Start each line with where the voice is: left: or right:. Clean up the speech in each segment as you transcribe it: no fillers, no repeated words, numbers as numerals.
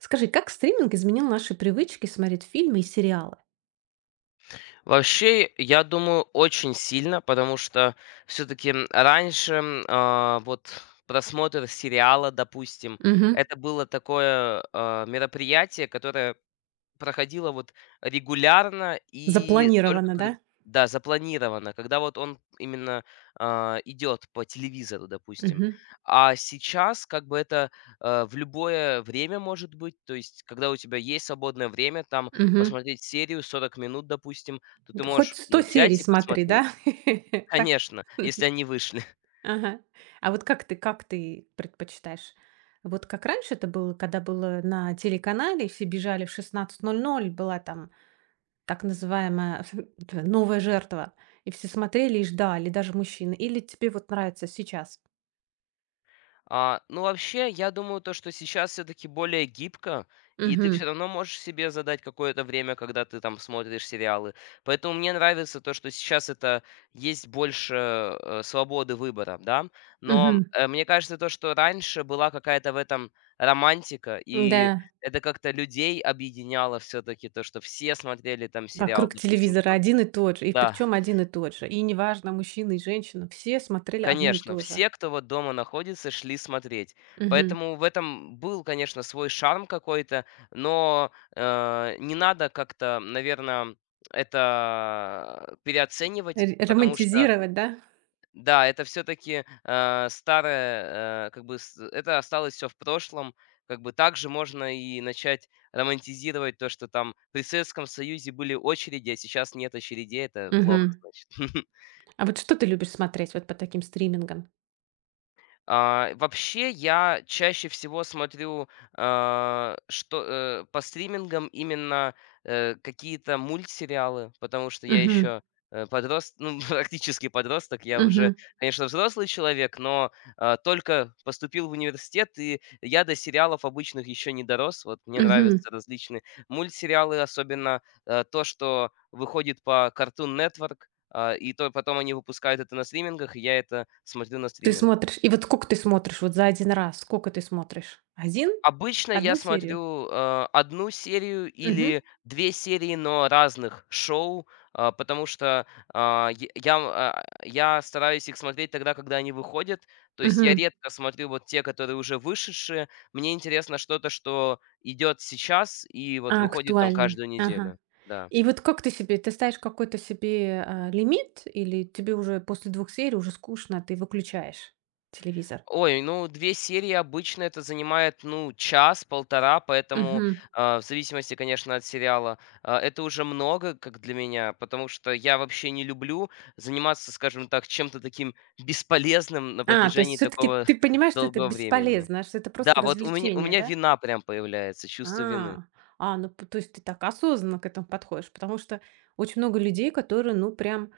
right: Скажи, как стриминг изменил наши привычки смотреть фильмы и сериалы?
left: Вообще, я думаю, очень сильно, потому что все-таки раньше вот просмотр сериала, допустим,
right: Мгм.
left: это было такое мероприятие, которое проходило вот регулярно и только
right: Запланировано,
left: ког
right: да?
left: да, запланировано, когда вот он именно, идет по телевизору, допустим.
right: Мгм.
left: А сейчас как бы это, в любое время может быть. То есть, когда у тебя есть свободное время, там
right: Мгм.
left: посмотреть серию 40 минут, допустим, то ты
right: Д Хоть
left: можешь,
right: 100
left: ну,
right: серий
left: взять и
right: смотри,
left: посмотреть.
right: да? Так?
left: Конечно, если они вышли.
right: Ага. А вот как ты предпочитаешь? Вот как раньше это было, когда было на телеканале, все бежали в 16:00, была там так называемая "Новая жертва", и все смотрели и ждали, даже мужчины. Или тебе вот нравится сейчас?
left: Ну, вообще, я думаю, то, что сейчас все-таки более гибко, и ты
right: Угу.
left: все равно можешь себе задать какое-то время, когда ты там смотришь сериалы. Поэтому мне нравится то, что сейчас это есть больше свободы выбора, да. Но
right: Угу.
left: мне кажется, то, что раньше была какая-то в этом романтика, и
right: Да.
left: это как-то людей объединяло все-таки то, что все смотрели там сериал,
right: Вокруг
left: допустим,
right: телевизора
left: кто
right: один и тот же, и
left: да.
right: причем один и тот же. И неважно, мужчина и женщина, все смотрели одно и
left: Конечно,
right: то же.
left: все, кто вот дома находится, шли смотреть.
right: Мгм.
left: Поэтому в этом был, конечно, свой шарм какой-то, но, не надо как-то, наверное, это переоценивать, потому что,
right: Романтизировать, да?
left: да, это все таки старое, как бы с это осталось все в прошлом. Как бы также можно и начать романтизировать то, что там при Советском Союзе были очереди, а сейчас нет очередей. Это плохо,
right: Мгм.
left: значит.
right: А вот что ты любишь смотреть вот по таким стримингам?
left: Вообще, я чаще всего смотрю, а, что по стримингам именно какие-то мультсериалы, потому что я
right: Мгм.
left: еще ну, практически подросток, я уже,
right: Мгм.
left: конечно, взрослый человек, но только поступил в университет, и я до сериалов обычных еще не дорос. Вот мне
right: Мгм.
left: нравятся различные мультсериалы, особенно то, что выходит по Cartoon Network, и то потом они выпускают это на стримингах, и я это смотрю на
right: Ты
left: стримингах.
right: смотришь, и вот сколько ты смотришь вот за один раз? Сколько ты смотришь? Один?
left: Обычно я
right: Одну серию?
left: смотрю, 1 серию
right: Мгм.
left: или 2 серии, но разных шоу, а, потому что, я стараюсь их смотреть тогда, когда они выходят. То есть я редко смотрю вот те, которые уже вышедшие. Мне интересно что-то, что идет сейчас и вот
right: А,
left: выходит там
right: актуальны.
left: каждую
right: Ага.
left: неделю. Да.
right: И вот как ты себе ты ставишь какой-то себе, лимит или тебе уже после двух серий уже скучно, ты выключаешь телевизор?
left: Ой, ну 2 серии обычно это занимает, ну, час-полтора, поэтому,
right: Мгм.
left: в зависимости, конечно, от сериала, это уже много, как для меня, потому что я вообще не люблю заниматься, скажем так, чем-то таким бесполезным на
right: А, то есть
left: протяжении
right: все таки
left: такого
right: ты понимаешь, что это
left: долгого времени.
right: бесполезно, что это
left: Да,
right: просто
left: вот у меня у
right: развлечение,
left: меня
right: да?
left: вина прям появляется, чувство вины.
right: А, ну, п то есть ты так осознанно к этому подходишь, потому что очень много людей, которые, ну, прям,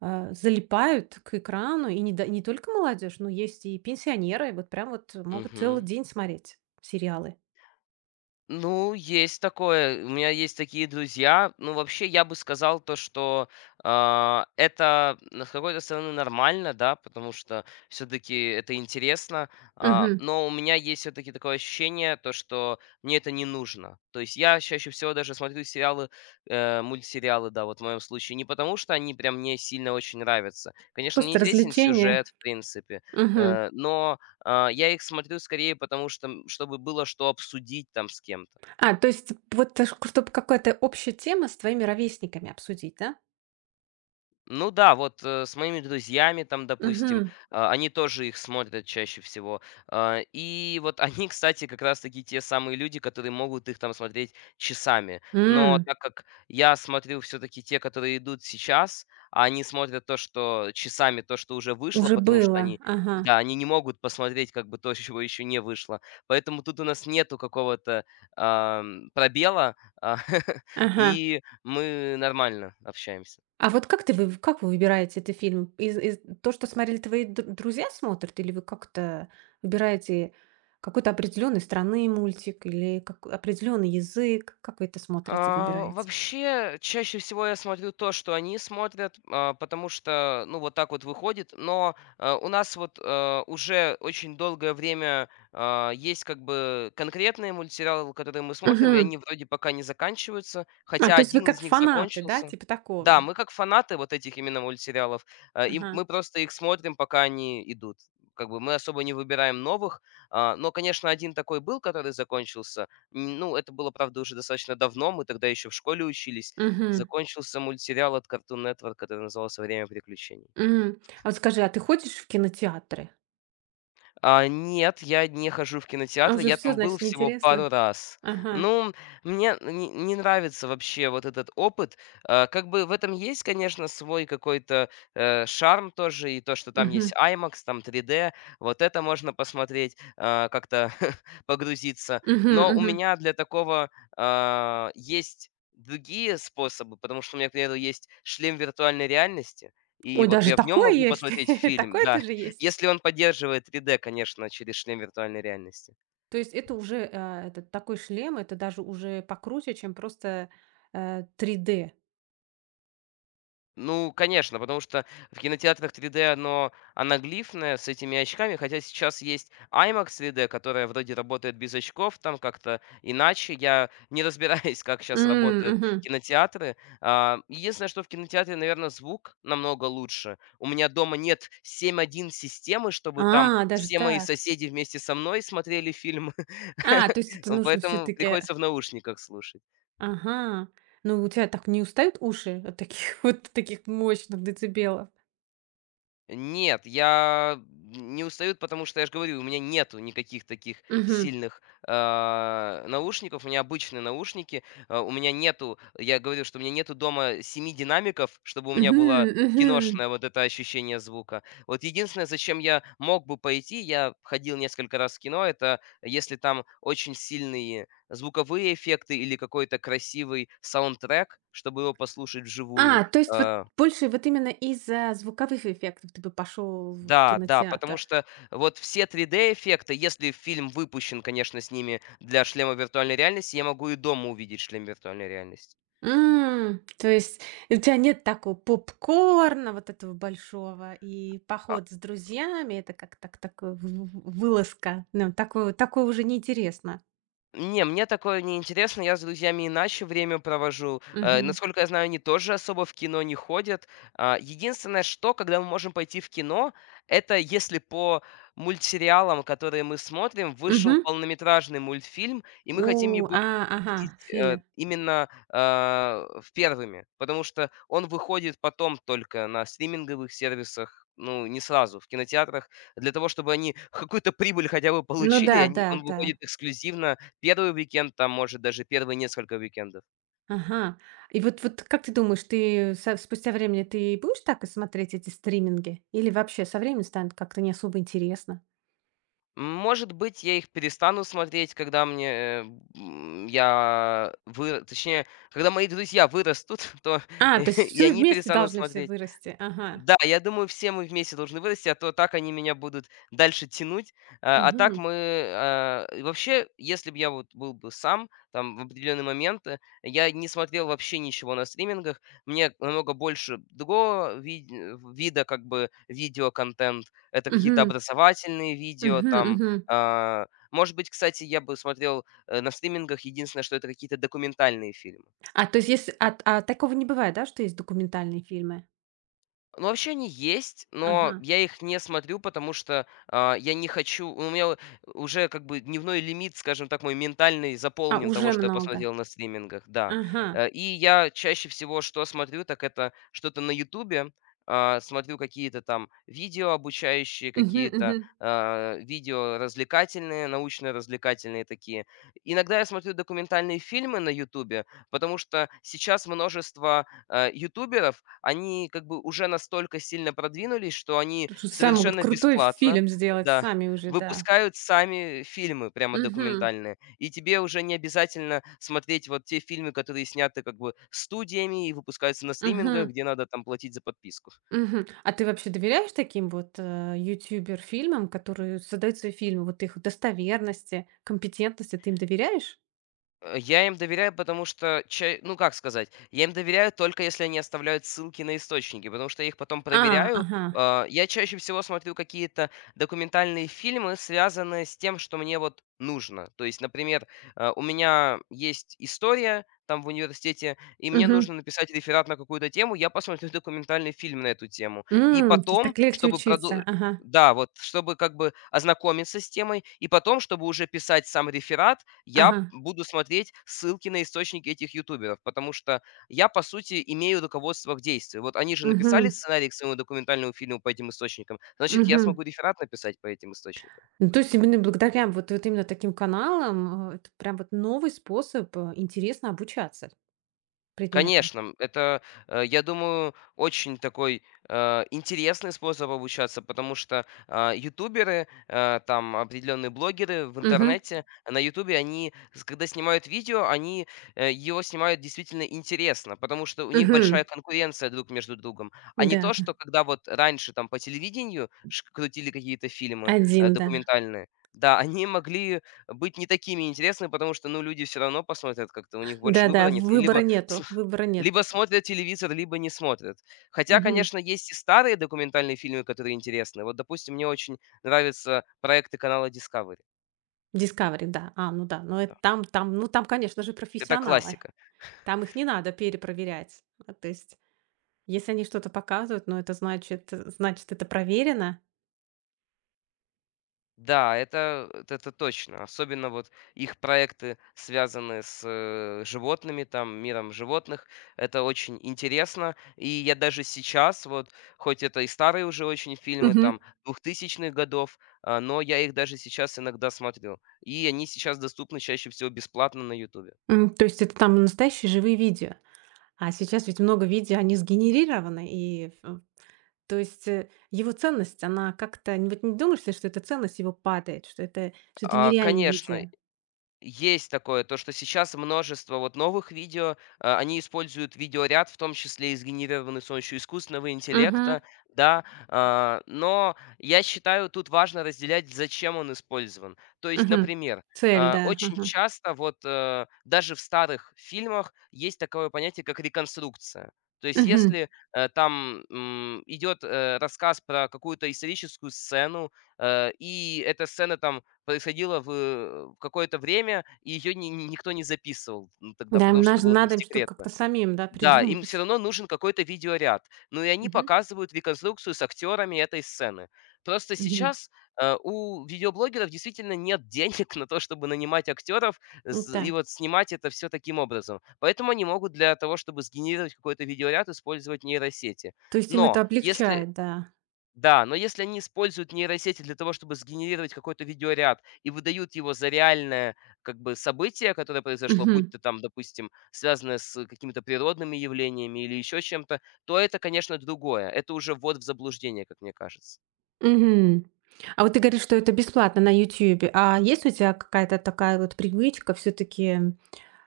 right: залипают к экрану, и не только молодежь, но есть и пенсионеры, вот прям вот могут целый
left: Мгм.
right: день смотреть сериалы.
left: Ну, есть такое. У меня есть такие друзья. Ну, вообще, я бы сказал то, что это, ну, с какой-то стороны нормально, да, потому что все-таки это интересно. Но у меня есть все-таки такое ощущение, то, что мне это не нужно. То есть я чаще всего даже смотрю сериалы, мультсериалы, да, вот в моем случае, не потому что они прям мне сильно очень нравятся. Конечно, мне
right: Просто
left: интересен
right: развлечение.
left: сюжет, в принципе,
right: Мгм.
left: но я их смотрю скорее, потому что, чтобы было что обсудить там с кем-то.
right: А, то есть вот, чтобы какая-то общая тема с твоими ровесниками обсудить, да?
left: Ну да, вот, с моими друзьями там, допустим,
right: Мгм.
left: они тоже их смотрят чаще всего. И вот они, кстати, как раз таки те самые люди, которые могут их там смотреть часами. Но
right: М,
left: так как я смотрю все таки те, которые идут сейчас, а они смотрят то, что часами, то, что уже вышло,
right: уже
left: потому что
right: было.
left: они
right: Ага.
left: да, они не могут посмотреть как бы то, чего еще не вышло. Поэтому тут у нас нету какого-то, пробела, а,
right: Ага.
left: и мы нормально общаемся.
right: А вот как вы выбираете этот фильм? Из то, что смотрели твои д друзья, смотрят, или вы как-то выбираете какой-то определенной страны мультик или как определенный язык? Как вы это смотрите, выбираете?
left: Вообще, чаще всего я смотрю то, что они смотрят, потому что, ну, вот так вот выходит. Но у нас вот уже очень долгое время есть как бы конкретные мультсериалы, которые мы смотрим, и
right: Мгм.
left: они вроде пока не заканчиваются,
right: А,
left: хотя
right: то есть вы
left: один
right: как
left: из них
right: фанаты, да,
left: закончился.
right: типа
left: Да,
right: такого?
left: мы как фанаты вот этих именно мультсериалов, и
right: Ага.
left: мы просто их смотрим, пока они идут. Как бы мы особо не выбираем новых. Но, конечно, один такой был, который закончился. Ну, это было, правда, уже достаточно давно, мы тогда еще в школе учились.
right: Мгм.
left: Закончился мультсериал от Cartoon Network, который назывался "Время приключений".
right: М. А вот скажи, а ты ходишь в кинотеатры?
left: Нет, я не хожу в
right: А
left: кинотеатры,
right: уже
left: я
right: все,
left: там был
right: значит,
left: всего
right: неинтересно?
left: пару раз.
right: Ага.
left: Ну, мне не нравится вообще вот этот опыт. Как бы в этом есть, конечно, свой какой-то, шарм тоже, и то, что там
right: Мгм.
left: есть IMAX, там 3D, вот это можно посмотреть, как-то погрузиться.
right: Мгм,
left: Но у
right: мгм.
left: меня для такого, есть другие способы, потому что у меня, к примеру, есть шлем виртуальной реальности, и
right: Ой,
left: вот
right: даже
left: я в нем
right: такое
left: могу
right: есть?
left: посмотреть фильм,
right: Такое
left: да.
right: тоже есть?
left: Если он поддерживает 3D, конечно, через шлем виртуальной реальности.
right: То есть это уже, этот такой шлем, это даже уже покруче, чем просто, 3D?
left: Ну, конечно, потому что в кинотеатрах 3D оно анаглифное с этими очками, хотя сейчас есть IMAX 3D, которая вроде работает без очков, там как-то иначе. Я не разбираюсь, как сейчас
right: М,
left: работают
right: мгм.
left: кинотеатры. Единственное, что в кинотеатре, наверное, звук намного лучше. У меня дома нет 7.1 системы, чтобы там
right: А, даже
left: все мои
right: так.
left: соседи вместе со мной смотрели фильмы.
right: А, то есть это нужно все
left: Поэтому
right: таки
left: приходится в наушниках слушать.
right: Ага. Ну, у тебя так не устают уши от таких вот таких мощных децибелов?
left: Нет, я не устают, потому что, я же говорю, у меня нету никаких таких
right: Угу.
left: сильных, наушников. У меня обычные наушники. У меня нету, я говорю, что у меня нету дома 7 динамиков, чтобы у меня
right: Угу.
left: было
right: Мгм.
left: киношное вот это ощущение звука. Вот единственное, зачем я мог бы пойти, я ходил несколько раз в кино, это если там очень сильные звуковые эффекты или какой-то красивый саундтрек, чтобы его послушать вживую.
right: А, то есть вот
left: А
right: больше вот именно из-за звуковых эффектов ты бы пошел в
left: Да, да, потому
right: кинотеатр?
left: что вот все 3D-эффекты, если фильм выпущен, конечно, с ними для шлема виртуальной реальности, я могу и дома увидеть шлем виртуальной реальности.
right: М, то есть у тебя нет такого попкорна вот этого большого, и поход с друзьями — это как так такой в вылазка. Ну, такое такое уже неинтересно.
left: Не, мне такое не интересно, я с друзьями иначе время провожу.
right: Мгм.
left: Насколько я знаю, они тоже особо в кино не ходят. Единственное, что, когда мы можем пойти в кино, это если по мультсериалам, которые мы смотрим, вышел
right: Мгм.
left: полнометражный мультфильм, и мы хотим
right: О,
left: его
right: а, ага,
left: видеть
right: фильм.
left: именно в первыми, потому что он выходит потом только на стриминговых сервисах, ну, не сразу, в кинотеатрах, для того, чтобы они какую-то прибыль хотя бы
right: Ну
left: получили,
right: да, да,
left: он
right: да.
left: выходит эксклюзивно первый уикенд, там, может, даже 1 несколько уикендов.
right: Ага. И вот как ты думаешь, ты со спустя времени ты будешь так и смотреть эти стриминги? Или вообще со временем станет как-то не особо интересно?
left: Может быть, я их перестану смотреть, когда мне, я вы, точнее, когда мои друзья вырастут, то
right: А, то есть
left: и
right: все
left: они
right: вместе
left: перестанут
right: должны все
left: смотреть.
right: вырасти. Ага.
left: Да, я думаю, все мы вместе должны вырасти, а то так они меня будут дальше тянуть. А так
right: Мгм.
left: мы, вообще, если бы я вот был бы сам, там, в определенные моменты, я не смотрел вообще ничего на стримингах, мне намного больше другого вида, как бы, видеоконтент. Это какие-то
right: Мгм.
left: образовательные видео,
right: Мгм,
left: там,
right: мгм.
left: может быть, кстати, я бы смотрел на стримингах, единственное, что это какие-то документальные фильмы.
right: А, то есть если такого не бывает, да, что есть документальные фильмы?
left: Ну, вообще они есть, но
right: Ага.
left: я их не смотрю, потому что, я не хочу, у меня уже как бы дневной лимит, скажем так, мой ментальный
right: А,
left: заполнен того,
right: уже
left: что я
right: много.
left: посмотрел на стримингах, да.
right: Ага.
left: И я чаще всего что смотрю, так это что-то на "Ютубе". Смотрю какие-то там видео обучающие,
right: Мгм,
left: какие-то,
right: мгм.
left: видео развлекательные, научно-развлекательные такие. Иногда я смотрю документальные фильмы на "Ютубе", потому что сейчас множество ютуберов, они как бы уже настолько сильно продвинулись, что они
right: Тут же сами могут
left: совершенно
right: крутой
left: бесплатно,
right: фильм сделать
left: да,
right: сами уже, да.
left: выпускают сами фильмы прямо
right: Угу.
left: документальные. И тебе уже не обязательно смотреть вот те фильмы, которые сняты как бы студиями и выпускаются на стримингах,
right: Мгм.
left: где надо там платить за подписку.
right: Мгм. А ты вообще доверяешь таким вот, ютубер-фильмам, которые создают свои фильмы? Вот их достоверности, компетентности, ты им доверяешь?
left: Я им доверяю, потому что ча ну, как сказать, я им доверяю только если они оставляют ссылки на источники, потому что я их потом
right: А,
left: проверяю.
right: ага.
left: Я чаще всего смотрю какие-то документальные фильмы, связанные с тем, что мне вот нужно. То есть, например, у меня есть история там в университете, и мне
right: Мгм.
left: нужно написать реферат на какую-то тему, я посмотрю документальный фильм на эту тему. И
right: М, то есть
left: потом,
right: так легче
left: чтобы проду
right: учиться. Ага,
left: да, вот чтобы как бы ознакомиться с темой, и потом, чтобы уже писать сам реферат, я
right: ага.
left: буду смотреть ссылки на источники этих ютуберов, потому что я, по сути, имею руководство к действию. Вот они же написали
right: Мгм,
left: сценарий к своему документальному фильму по этим источникам, значит, я
right: мгм.
left: смогу реферат написать по этим источникам.
right: Ну, то есть именно благодаря вот именно таким каналам, это прям вот новый способ, интересно обучаться предметам.
left: Конечно, это, я думаю, очень такой, интересный способ обучаться, потому что, ютуберы, там определенные блогеры в
right: Мгм,
left: интернете, на "Ютубе" они, с когда снимают видео, они, его снимают действительно интересно, потому что у них
right: мгм.
left: большая конкуренция друг между другом. А не
right: Да,
left: то, что когда вот раньше там по телевидению ш крутили какие-то фильмы,
right: один, да.
left: документальные, да, они могли быть не такими интересными, потому что, ну, люди все равно посмотрят как-то, у них больше
right: Да-да,
left: выбора нет,
right: выбора
left: либо с
right: нету, выбора
left: либо
right: нету.
left: смотрят телевизор, либо не смотрят. Хотя,
right: Мгм.
left: конечно, есть и старые документальные фильмы, которые интересны. Вот, допустим, мне очень нравятся проекты канала Discovery.
right: Discovery, да. А, ну да, но это
left: Да.
right: там, ну, там, конечно же,
left: Это
right: профессионалы.
left: классика.
right: Там их не надо перепроверять. А, то есть, если они что-то показывают, ну, это значит, это проверено.
left: Да, это точно. Особенно вот их проекты, связанные с животными, там, миром животных. Это очень интересно. И я даже сейчас, вот, хоть это и старые уже очень фильмы,
right: Мгм.
left: там, 2000-х годов, но я их даже сейчас иногда смотрю. И они сейчас доступны чаще всего бесплатно на YouTube.
right: М, то есть это там настоящие живые видео. А сейчас ведь много видео, они сгенерированы, и, ф то есть, его ценность, она как-то не вот не думаешь ли, что эта ценность его падает, что это нереальные
left: Конечно,
right: видео?
left: есть такое, то, что сейчас множество вот новых видео, они используют видеоряд, в том числе и сгенерированный с помощью искусственного
right: Мгм,
left: интеллекта, да, но я считаю, тут важно разделять, зачем он использован. То есть,
right: мгм.
left: например,
right: Цель, да,
left: очень
right: ага.
left: часто вот даже в старых фильмах есть такое понятие, как реконструкция. То есть,
right: Мгм.
left: если там идет рассказ про какую-то историческую сцену, и эта сцена там происходило в какое-то время, и ее никто не записывал, тогда,
right: Да, им
left: потому что
right: наж
left: это было там
right: надо им что-то
left: секретно.
right: как-то самим, да,
left: Да, им все
right: придумывать.
left: равно нужен какой-то видеоряд. Ну и они
right: Мгм,
left: показывают реконструкцию с актерами этой сцены. Просто
right: мгм.
left: сейчас, у видеоблогеров действительно нет денег на то, чтобы нанимать актеров с
right: М-да.
left: и вот снимать это все таким образом. Поэтому они могут для того, чтобы сгенерировать какой-то видеоряд, использовать нейросети.
right: То есть им это
left: Но если
right: облегчает, да.
left: Да, но если они используют нейросети для того, чтобы сгенерировать какой-то видеоряд и выдают его за реальное как бы событие, которое произошло, будь
right: Мгм,
left: то там, допустим, связанное с какими-то природными явлениями или еще чем-то, то это, конечно, другое. Это уже ввод в заблуждение, как мне кажется.
right: мгм. А вот ты говоришь, что это бесплатно на "Ютьюбе". А есть у тебя какая-то такая вот привычка все таки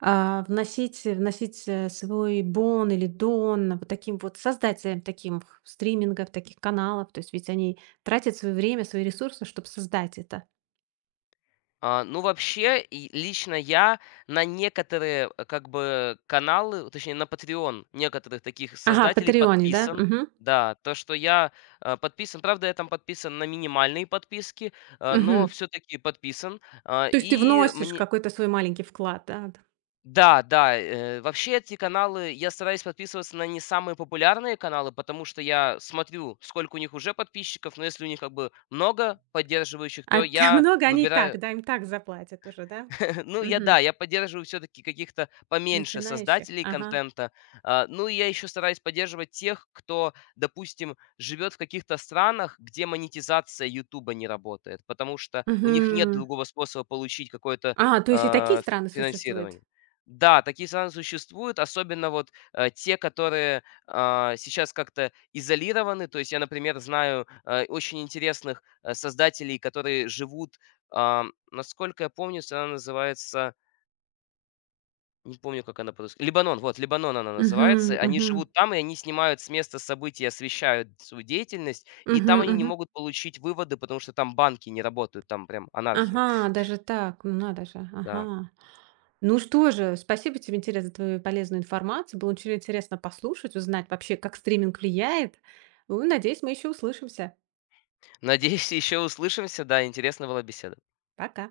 right: вносить, свой бон или дон вот таким вот создателям таким х стримингов, таких каналов? То есть ведь они тратят свое время, свои ресурсы, чтобы создать это.
left: Ну, вообще, и лично я на некоторые, как бы, каналы, точнее, на Patreon некоторых таких
right: Ага,
left: создателей
right: "Патреоне", да?
left: подписан.
right: Мгм,
left: Да, то, что я, подписан. Правда, я там подписан на минимальные подписки, но
right: мгм.
left: все таки подписан.
right: То есть ты
left: И
right: вносишь
left: мне
right: какой-то свой маленький вклад, да? Да.
left: Да, да, вообще эти каналы я стараюсь подписываться на не самые популярные каналы, потому что я смотрю, сколько у них уже подписчиков, но если у них, как бы, много поддерживающих,
right: А
left: то
right: т
left: я
right: много они и так,
left: выбираю.
right: да, им так заплатят уже, да?
left: Ну, я да,
right: Мгм.
left: я поддерживаю все-таки каких-то поменьше
right: Начинающих?
left: создателей
right: Ага.
left: контента. Ну, и я еще стараюсь поддерживать тех, кто, допустим, живет в каких-то странах, где монетизация Ютуба не работает, потому что у них нет
right: Мгм.
left: другого способа получить какое-то
right: А, то есть и такие страны существуют?
left: финансирование. Да, такие страны существуют, особенно вот те, которые сейчас как-то изолированы. То есть я, например, знаю очень интересных создателей, которые живут. Насколько я помню, она называется, не помню, как она по-русски. Лебанон, вот, Лебанон она
right: Мгм,
left: называется. Они
right: мгм.
left: живут там, и они снимают с места событий, освещают свою деятельность, и
right: Мгм,
left: там они не
right: мгм.
left: могут получить выводы, потому что там банки не работают, там прям анархия.
right: Ага, даже так, ну надо же,
left: Да.
right: ага. Ну что же, спасибо тебе, интерес за твою полезную информацию. Было очень интересно послушать, узнать вообще, как стриминг влияет. Ну, надеюсь, мы еще услышимся.
left: Надеюсь, еще услышимся. Да, интересна была беседа.
right: Пока.